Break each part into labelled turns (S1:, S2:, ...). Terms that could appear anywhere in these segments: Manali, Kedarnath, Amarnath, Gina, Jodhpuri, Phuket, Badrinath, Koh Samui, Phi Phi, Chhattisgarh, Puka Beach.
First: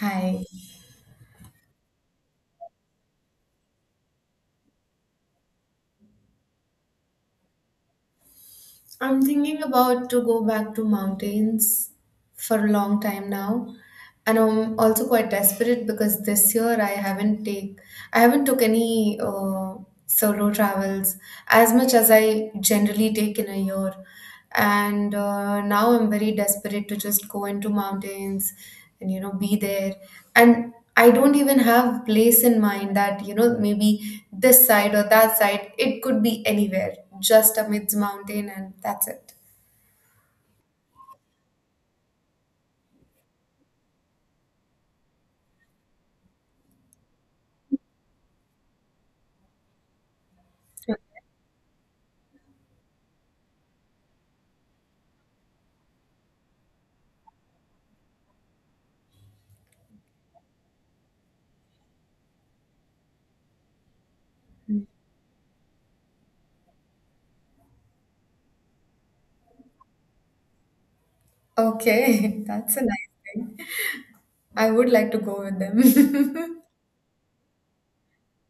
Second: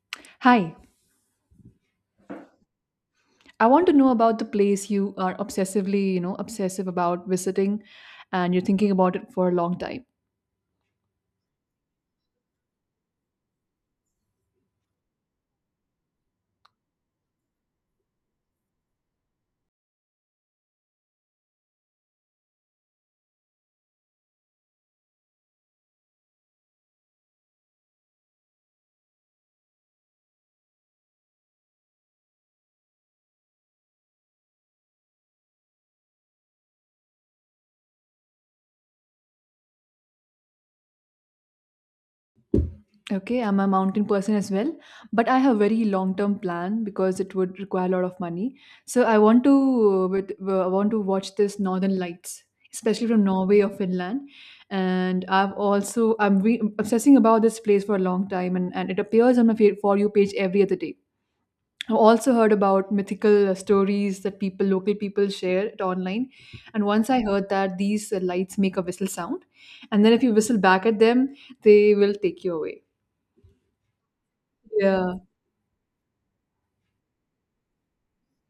S1: Hi.
S2: Hi, I want to know about the place you are obsessively, obsessive about visiting and you're thinking about
S1: I'm
S2: it for a
S1: thinking
S2: long time.
S1: about to go back to mountains for a long time now. And I'm also quite desperate because this year I haven't took any solo travels as much as I generally take in a year. And now I'm very desperate to just go into mountains and you know be there, and I don't even have place in mind that you know maybe this side or that side, it could be anywhere, just amidst mountain and that's it.
S2: Okay, I'm a mountain person as well, but I have very long-term plan because it would require a lot of money. So I want to I want to watch this Northern Lights, especially from Norway or Finland. And I've also I'm obsessing about this place for a long time, and it appears on my for you page every other day. I've also heard about mythical stories that people,
S1: Mhm.
S2: local people, share it online. And once I heard that these lights make a whistle sound, and then if you whistle back at them, they will
S1: Okay,
S2: take you
S1: that's a
S2: away.
S1: nice thing. I would like
S2: Yeah,
S1: to go with them.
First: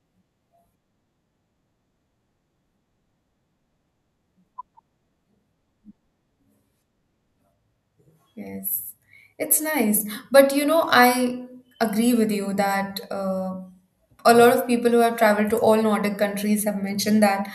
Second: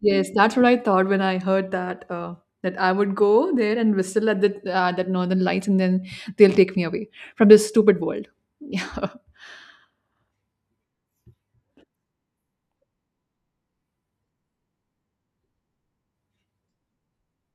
S2: yes, that's what I thought when I heard that. That I would go there and whistle at the that northern lights, and then they'll take me away from this stupid world.
S1: Yes,
S2: Yeah.
S1: it's nice. But you know, I agree with you that a lot of people who have traveled to all Nordic countries have mentioned that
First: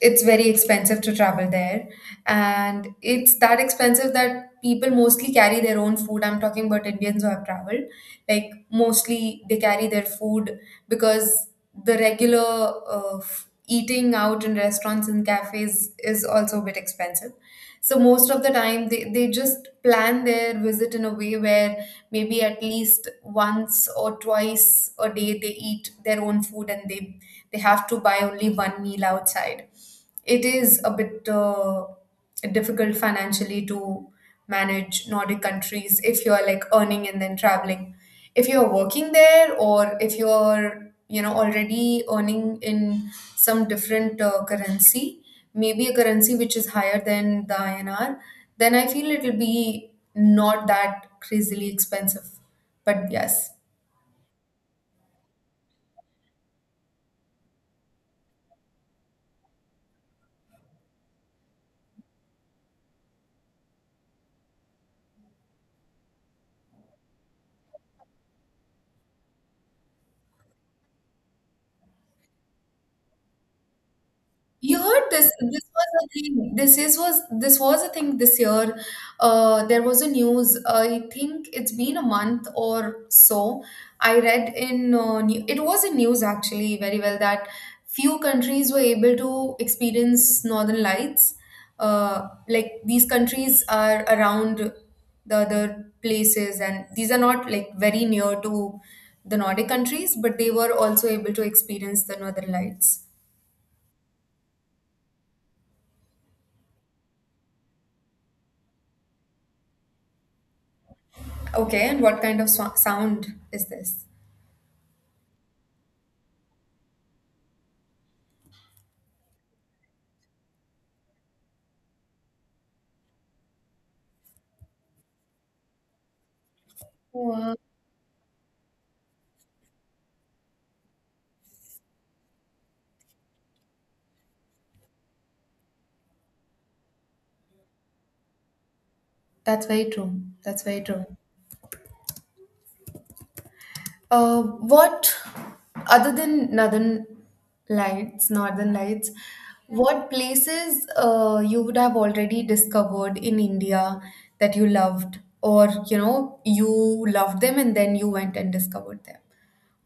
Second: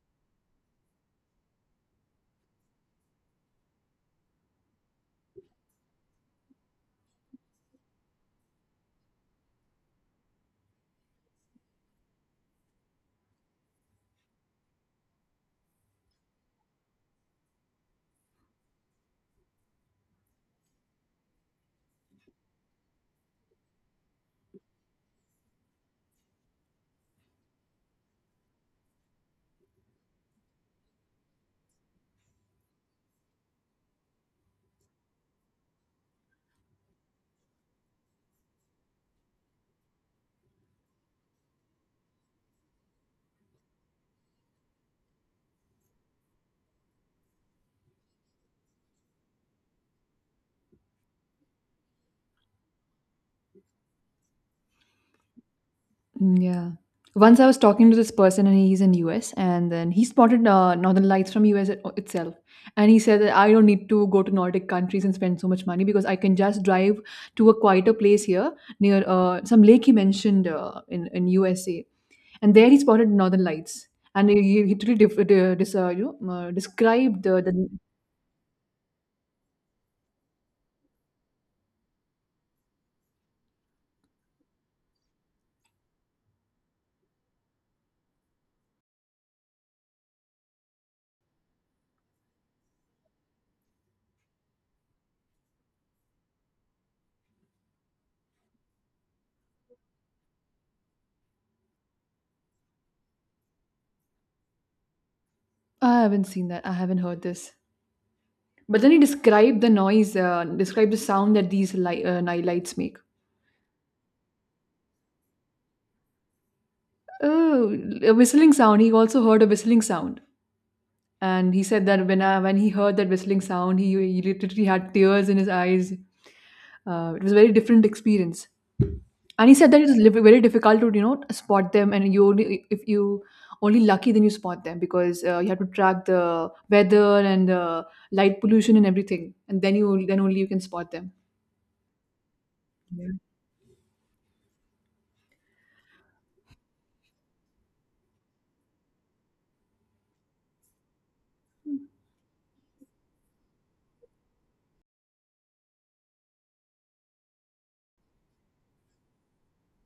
S1: it's very expensive to travel there. And it's that expensive that people mostly carry their own food. I'm talking about Indians who have traveled. Like, mostly they carry their food because the regular eating out in restaurants and cafes is also a bit expensive. So most of the time they just plan their visit in a way where maybe at least once or twice a day they eat their own food, and they have to buy only one meal outside. It is a bit difficult financially to manage Nordic countries if you're like earning and then traveling. If you're working there, or if you're you know already earning in some different currency, maybe a currency which is higher than the INR, then I feel it'll be not that crazily expensive. But yes.
S2: Mm, yeah. Once I was talking to this person, and he's in US, and then he spotted Northern Lights from US itself, and he said that I don't need to go to Nordic countries and spend so much money because I can just drive to a quieter place here near some lake he mentioned in USA, and there he spotted Northern Lights, and he
S1: You
S2: totally
S1: heard this. This was a thing. This is was
S2: described the,
S1: this
S2: the.
S1: was a thing this year. There was a news. I think it's been a month or so. I read in it was in news actually very well that few countries were able to experience Northern Lights. Like these countries are around the other places, and these are not like very near to the Nordic countries, but they were also able to experience the Northern Lights.
S2: I haven't seen that. I haven't heard this. But then he described the described the sound that these
S1: Okay, and what kind
S2: night
S1: of
S2: lights make.
S1: sound is this?
S2: Oh, a whistling sound. He also heard a whistling sound, and he said that when he heard that whistling sound, he literally had tears in his eyes. It was a very
S1: Wow.
S2: different experience, and he said that it is very difficult to you know spot them, and you only if you only lucky then you spot them because you have to track the weather and the light pollution and everything, and
S1: That's very true.
S2: then only you can
S1: That's very
S2: spot
S1: true.
S2: them.
S1: Uh, what, other than Northern Lights, what places you would have already discovered in India that you loved, or you know, you loved them and then you went and discovered them,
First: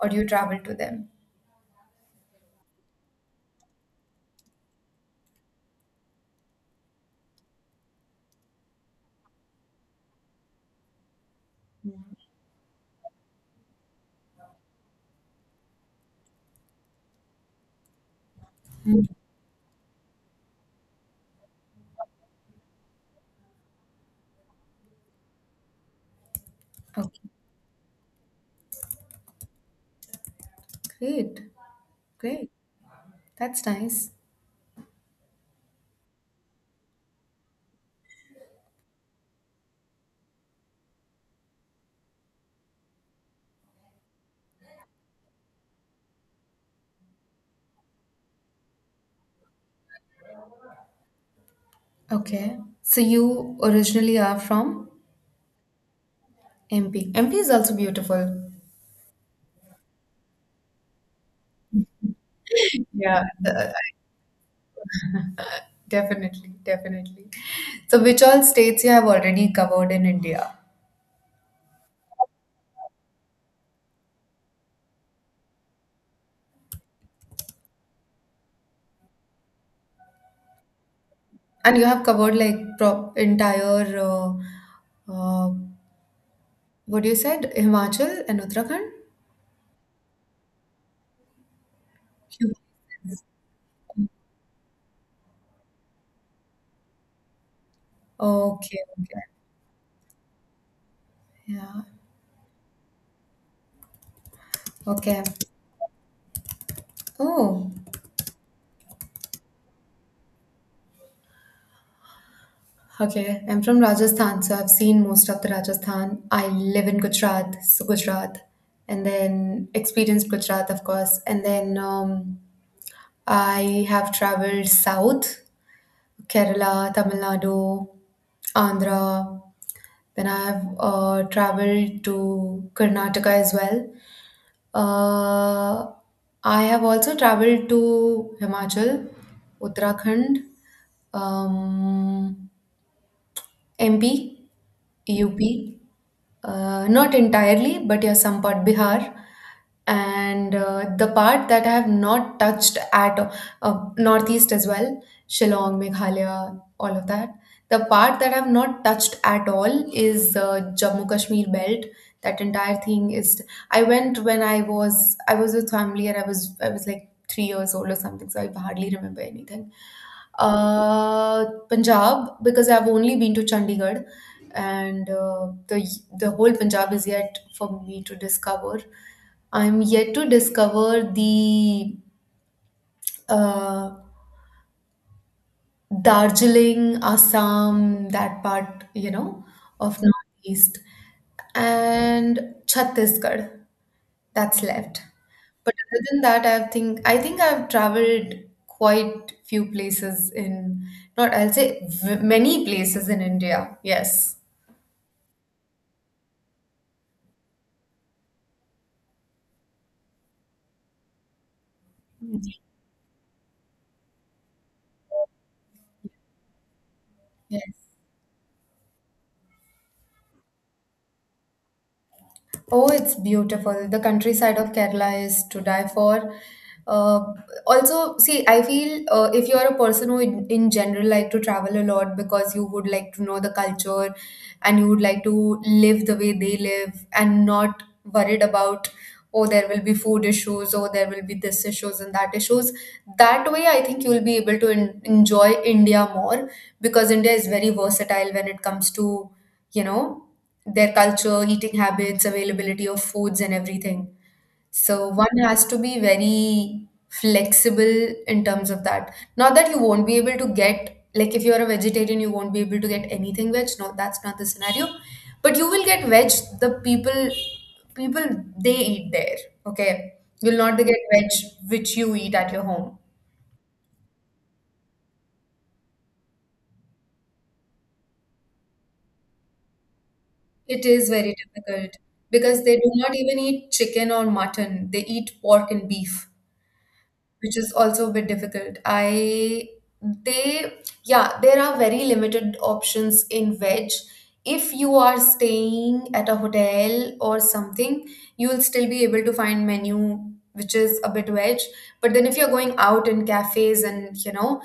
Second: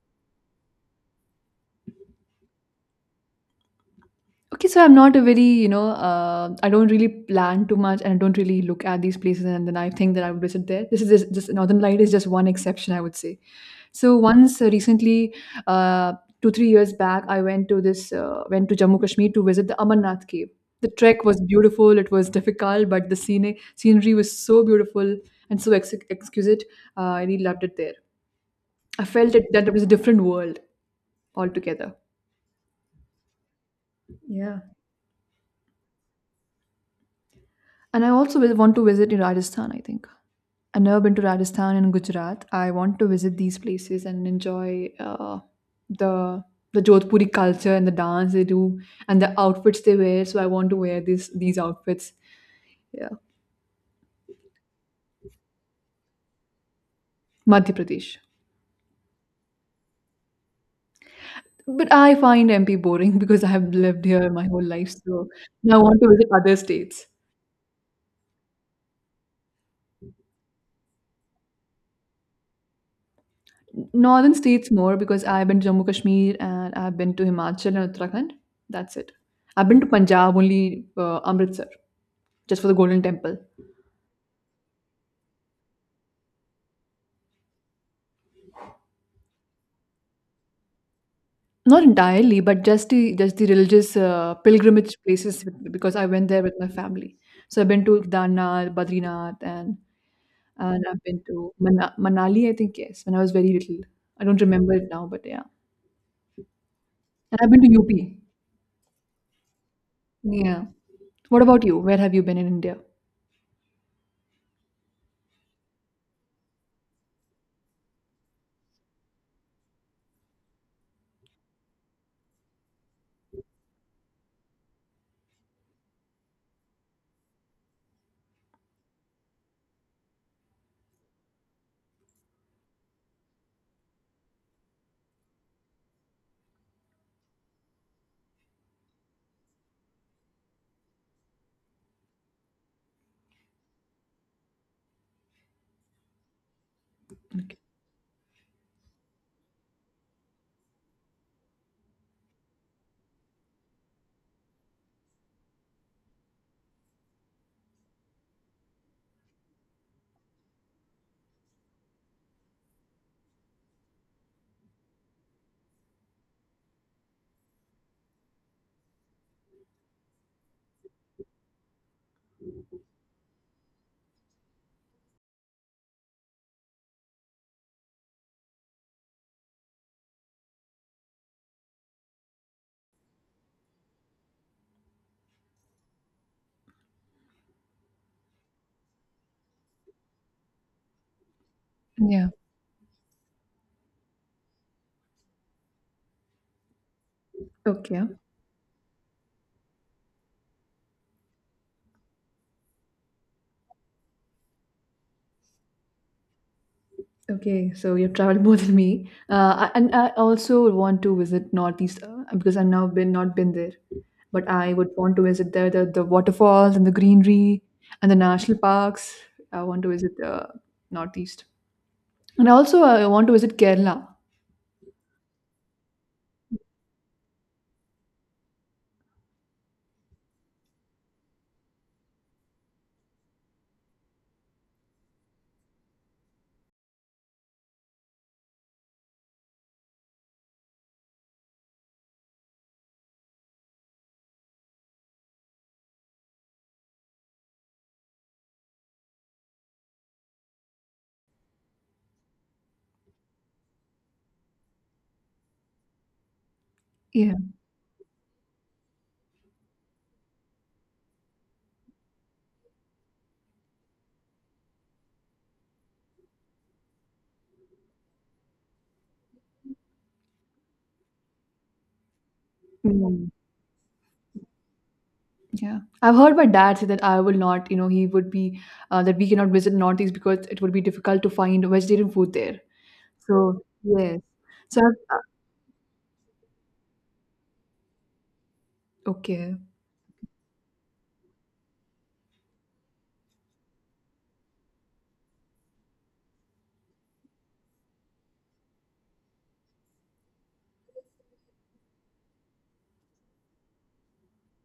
S1: or you traveled to them?
S2: Okay, so I'm not a very, I don't really plan too much and I don't really look at these places and then I think that I would visit there. This is just Northern Light is just one exception, I would say. So once recently, uh, two, 3 years back, I went to went to Jammu
S1: Mm.
S2: Kashmir to visit the Amarnath cave. The trek was beautiful. It was difficult, but the scenery was so beautiful and so exquisite. I
S1: Okay,
S2: really loved it there. I felt it, that it was a different world
S1: great,
S2: altogether.
S1: great. That's nice.
S2: Yeah. And I also will want to visit in Rajasthan, I think. I've never been to Rajasthan and Gujarat. I want to visit these places and enjoy the the Jodhpuri culture and the dance they do and the outfits they wear. So I want to wear these outfits.
S1: Okay, so
S2: Yeah,
S1: you originally are from? MP. MP is also
S2: Madhya Pradesh.
S1: beautiful.
S2: But I find MP boring
S1: Yeah,
S2: because I have
S1: the-
S2: lived here my whole life. So now I want to visit
S1: definitely,
S2: other states.
S1: definitely. So, which all states you have already covered in India?
S2: Northern states more because I've been to Jammu Kashmir and I've been to Himachal and Uttarakhand. That's it. I've been to Punjab only Amritsar
S1: And you have covered like
S2: just for the Golden
S1: pro
S2: Temple.
S1: entire, uh, what you said, Himachal and Uttarakhand?
S2: Not entirely,
S1: You-
S2: but just the religious pilgrimage places because I went there with my family. So I've been to Kedarnath,
S1: Okay, okay.
S2: Badrinath, and I've been to
S1: Yeah.
S2: Manali. I think yes, when I was very little. I don't remember it now,
S1: Okay.
S2: but yeah. And I've been
S1: Oh.
S2: to UP. Yeah. What about you? Where have you been in India?
S1: Okay, I'm from Rajasthan, so I've seen most of the Rajasthan. I live in Gujarat, so Gujarat, and then experienced Gujarat, of course, and then I have traveled south, Kerala, Tamil Nadu, Andhra. Then I've traveled to Karnataka as well. Uh, I have also traveled to Himachal, Uttarakhand, um, MP, UP. Not
S2: Okay.
S1: entirely, but yeah, some part Bihar. And the part that I have not touched at all, Northeast as well, Shillong, Meghalaya, all of that. The part that I have not touched at all is Jammu Kashmir belt. That entire thing is. I went when I was with family and I was like 3 years old or something, so I hardly remember anything. Punjab, because I've only been to Chandigarh and the whole Punjab is yet for me to discover. I'm yet to discover the uh, Darjeeling, Assam, that part, you know, of Northeast,
S2: Yeah.
S1: and Chhattisgarh. That's left. But other than that, I think I've
S2: Okay.
S1: traveled quite few places in not I'll say v- many places in India. Yes.
S2: Okay, so you've traveled more than me, and I also want to visit Northeast because
S1: Mm.
S2: I've now been not been there, but I would want to visit there the waterfalls and the greenery
S1: Yes.
S2: and the national parks. I want to visit the Northeast, and also
S1: Oh,
S2: I
S1: it's
S2: want to visit
S1: beautiful. The
S2: Kerala.
S1: countryside of Kerala is to die for. Uh, also, see, I feel if you're a person who, in general, like to travel a lot, because you would like to know the culture and you would like to live the way they live and not worried about, oh, there will be food issues, oh, there will be this issues and that issues. That way, I think you'll be able to en enjoy India more because India is very versatile when it comes to, you know, their culture, eating habits, availability of foods, and everything. So one has to be very
S2: Yeah,
S1: flexible in terms of that. Not that you won't be able to get, like, if you're a vegetarian, you won't be able to get anything veg. No, that's not the scenario. But you will get veg. The people, people they eat there. Okay, you'll not get veg which you eat at your home.
S2: yeah. Yeah, I've heard my dad say that I will not, he would be that we cannot visit Northeast because it would be
S1: It is
S2: difficult to
S1: very
S2: find
S1: difficult
S2: vegetarian food there.
S1: because they do not even
S2: So
S1: eat chicken
S2: yes,
S1: or
S2: so
S1: mutton. They
S2: I've,
S1: eat pork and beef, which is also a bit difficult.
S2: okay,
S1: I they yeah, there are very limited options in veg. If you are staying at a hotel or something, you'll still be able to find menu which is a bit veg. But then if you're going out in cafes and you know,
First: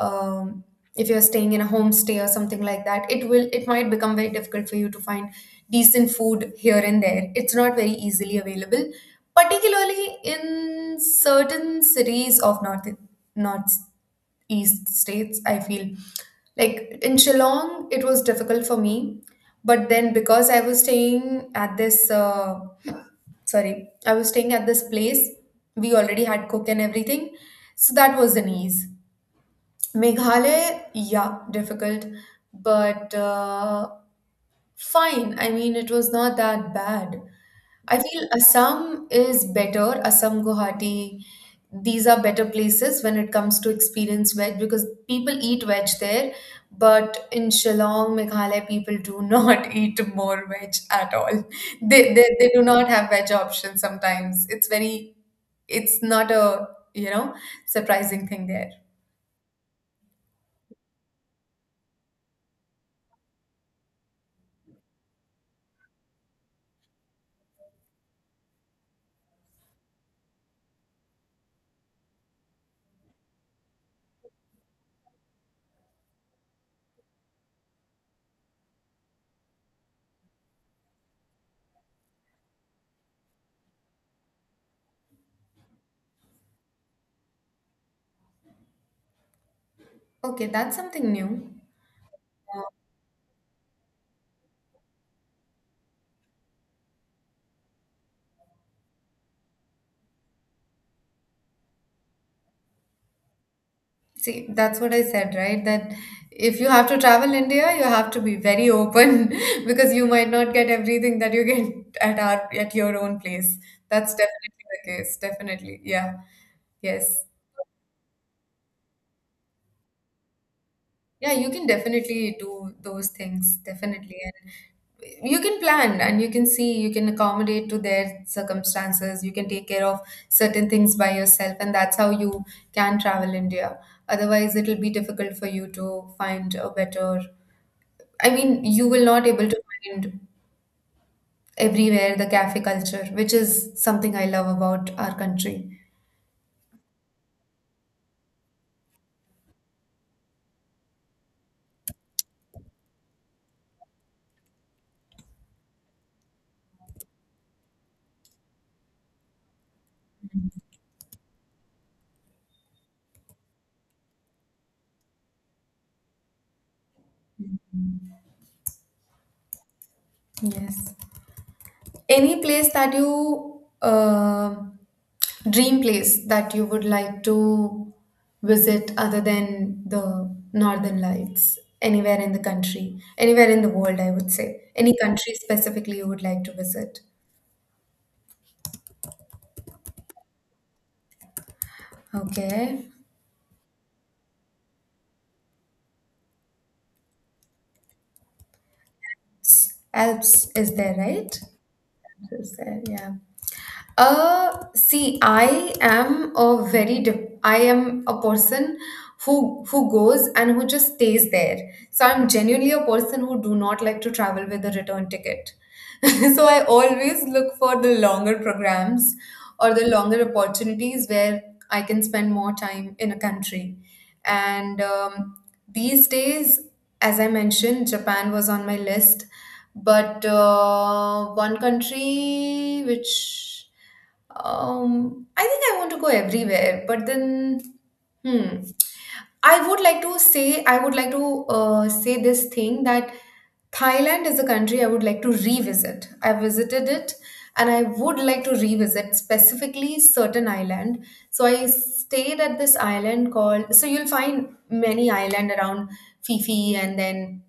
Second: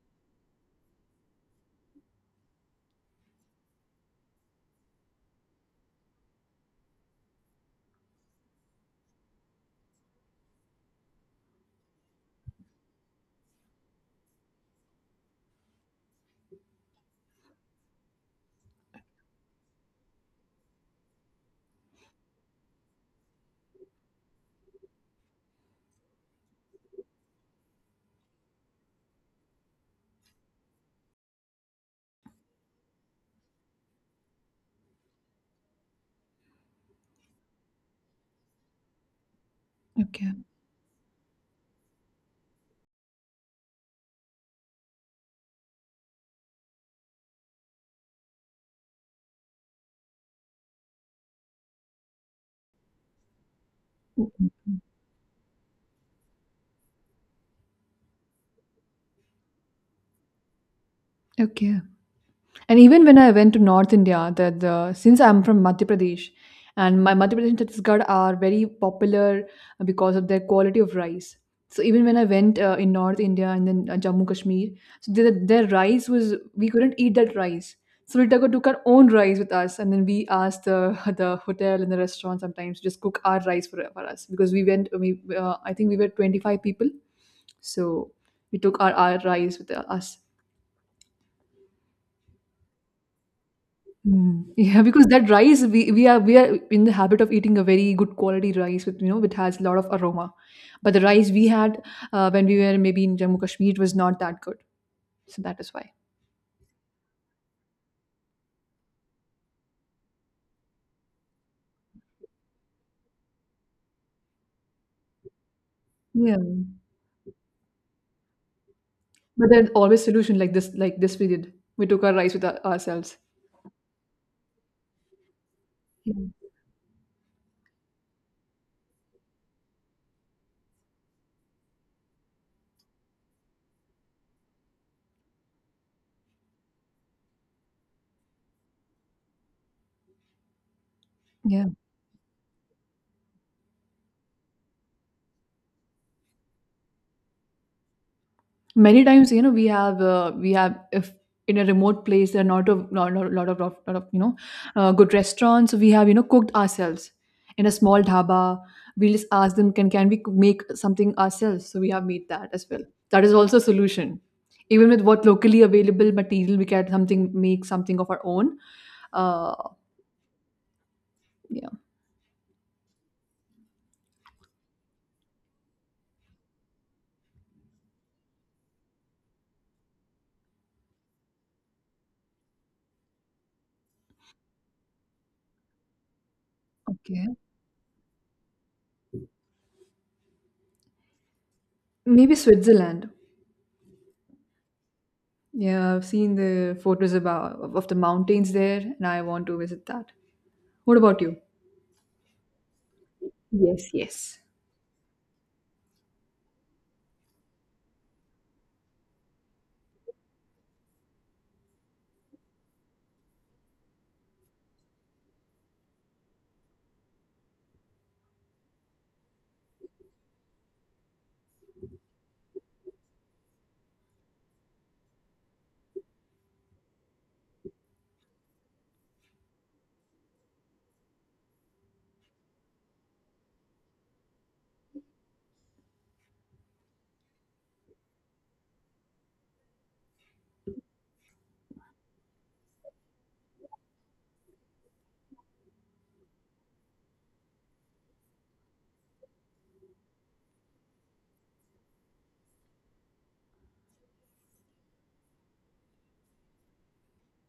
S1: um, if you're staying in a homestay or something like that, it might become very difficult for you to find decent food here and there. It's not very easily available, particularly in certain cities of northeast states, I feel. Like in Shillong, it was difficult for me, but then because I was staying at this sorry, I was staying at this place, we already had cook and everything, so that was an ease. Meghalaya, yeah, difficult, but fine. I mean, it was not that bad. I feel Assam is better.
S2: okay,
S1: Assam, Guwahati, these are better places when it comes to experience veg because people eat veg there, but in Shillong, Meghalaya, people do not eat more veg at all. They do not have veg options sometimes. It's
S2: mm,
S1: very, it's not a you know surprising thing there.
S2: okay. And even when I went to North India, that the since I'm from Madhya Pradesh, and my Madhya Pradesh and Chhattisgarh are very popular because of their quality of rice. So even when I went in North India and then Jammu Kashmir, so their rice was we couldn't eat that rice. So we took our own rice with us, and then we asked the the hotel and the restaurant sometimes to just cook our rice for us because we went. We I think we were 25 people, so we took our rice with us.
S1: Okay, that's something new.
S2: Mm. Yeah, because that rice we are in the habit of eating a very good quality rice with you know it has a lot of aroma, but the rice we had when we were maybe in Jammu Kashmir was not that
S1: See,
S2: good,
S1: that's what I said,
S2: so that
S1: right?
S2: is
S1: That
S2: why.
S1: if you have to travel India, you have to be very open because you might not get everything that you get at our at your own place. That's definitely the case. Definitely. Yeah.
S2: Yeah,
S1: Yes.
S2: but there's always solution like this we
S1: Yeah, you
S2: did.
S1: can
S2: We took our rice
S1: definitely
S2: with
S1: do those
S2: ourselves.
S1: things, definitely. And you can plan
S2: Yeah.
S1: and you can see, you can accommodate to their circumstances, you can take care of certain things by yourself, and that's how you can travel India. Otherwise, it'll be difficult for you to find a better I mean, you will not able to find
S2: Yeah.
S1: everywhere the cafe culture, which is something I love about our country.
S2: Many times you know we have if in a remote place there are not a lot of you know good restaurants. So we have you know cooked ourselves in a small dhaba. We just ask them can we make something ourselves, so we have made that as well. That is also a solution. Even with what locally available material we can something make something of our own. uh
S1: Yes.
S2: yeah,
S1: Any place that you dream place that you would like to visit other than the Northern Lights? Anywhere in the country, anywhere in the world, I would say. Any country specifically you would like to visit?
S2: okay, maybe
S1: Okay.
S2: Switzerland. Yeah, I've seen the photos about of the mountains there and I want to visit that.
S1: Alps is there,
S2: What about you?
S1: right? Just there, yeah.
S2: Yes, yes.
S1: See, I am a I am a person who goes and who just stays there. So I'm genuinely a person who do not like to travel with a return ticket. So I always look for the longer programs or the longer opportunities where I can spend more time in a country. And these days, as I mentioned, Japan was on my list, but one country which I think I want to go everywhere, but then, hmm, I would like to say, I would like to say this thing that Thailand is a country I would like to revisit. I visited it and I would like to revisit specifically certain island. So I stayed at this island called, so you'll find many island around Phi Phi and then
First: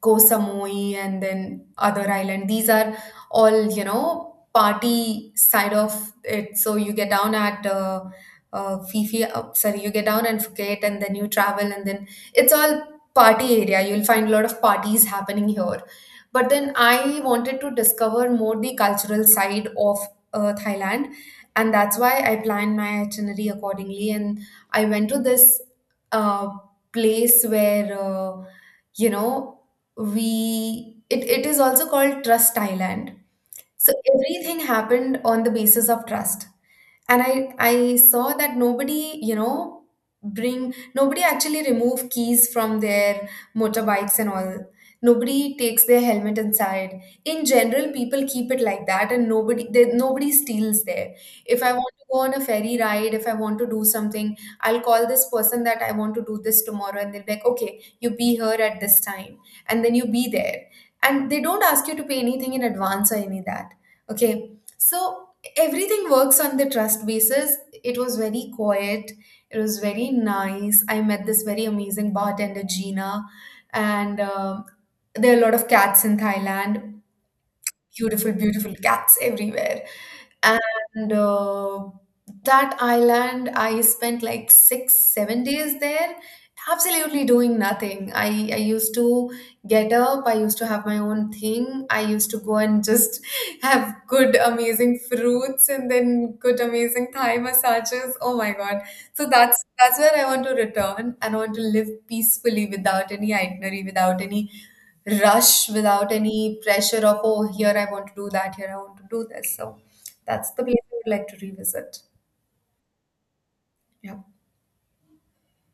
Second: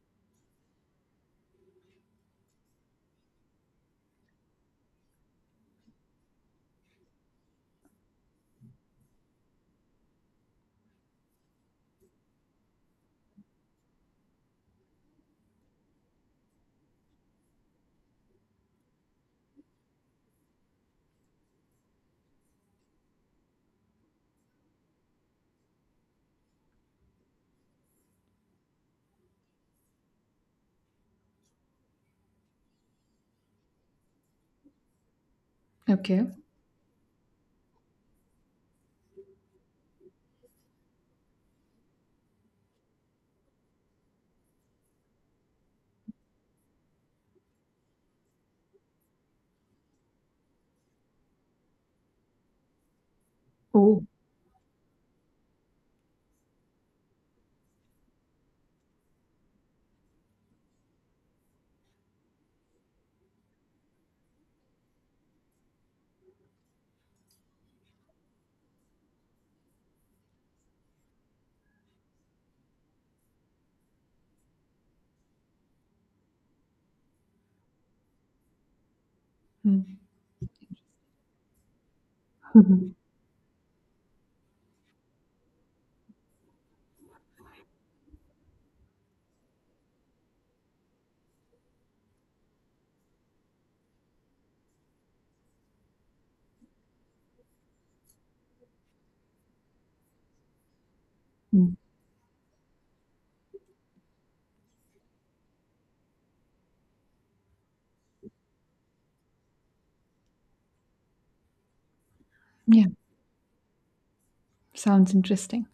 S1: Koh Samui and then other island. These are all, you know, party side of it. So you get down at Fifi, sorry, you get down and Phuket and then you travel and then it's all party area. You'll find a lot of parties happening here. But then I wanted to discover more the cultural side of Thailand. And that's why I planned my itinerary accordingly. And I went to this uh, place where, you know, we it, it is also called Trust Thailand. So everything happened on the basis of
S2: Okay.
S1: trust, and I saw that nobody you know bring nobody actually remove keys from their motorbikes and all, nobody takes their helmet inside, in general people keep it like that, and nobody steals there. If I want to go on a ferry ride, if I want to do
S2: Oh.
S1: something, I'll call this person that I want to do this tomorrow, and they'll be like, okay, you be here at this time and then you be there, and they don't ask you to pay anything in advance or any that. Okay, so everything works on the trust basis. It was very quiet. It was very nice. I met this very amazing bartender, Gina, and there are a lot of cats in Thailand. Beautiful, beautiful cats
S2: Mm.
S1: everywhere. And that island I spent like 6, 7 days there, absolutely doing nothing. I used to get up, I used to have my own thing, I used to go and just have good amazing fruits and then good amazing thigh massages, oh my god. So that's where I want to return and I want to
S2: Mm.
S1: live peacefully without any itinerary, without any rush, without any pressure of, oh, here I want to do that, here I want to do this. So that's the place I would like to revisit.
S2: Yeah.
S1: Yeah.
S2: Sounds interesting.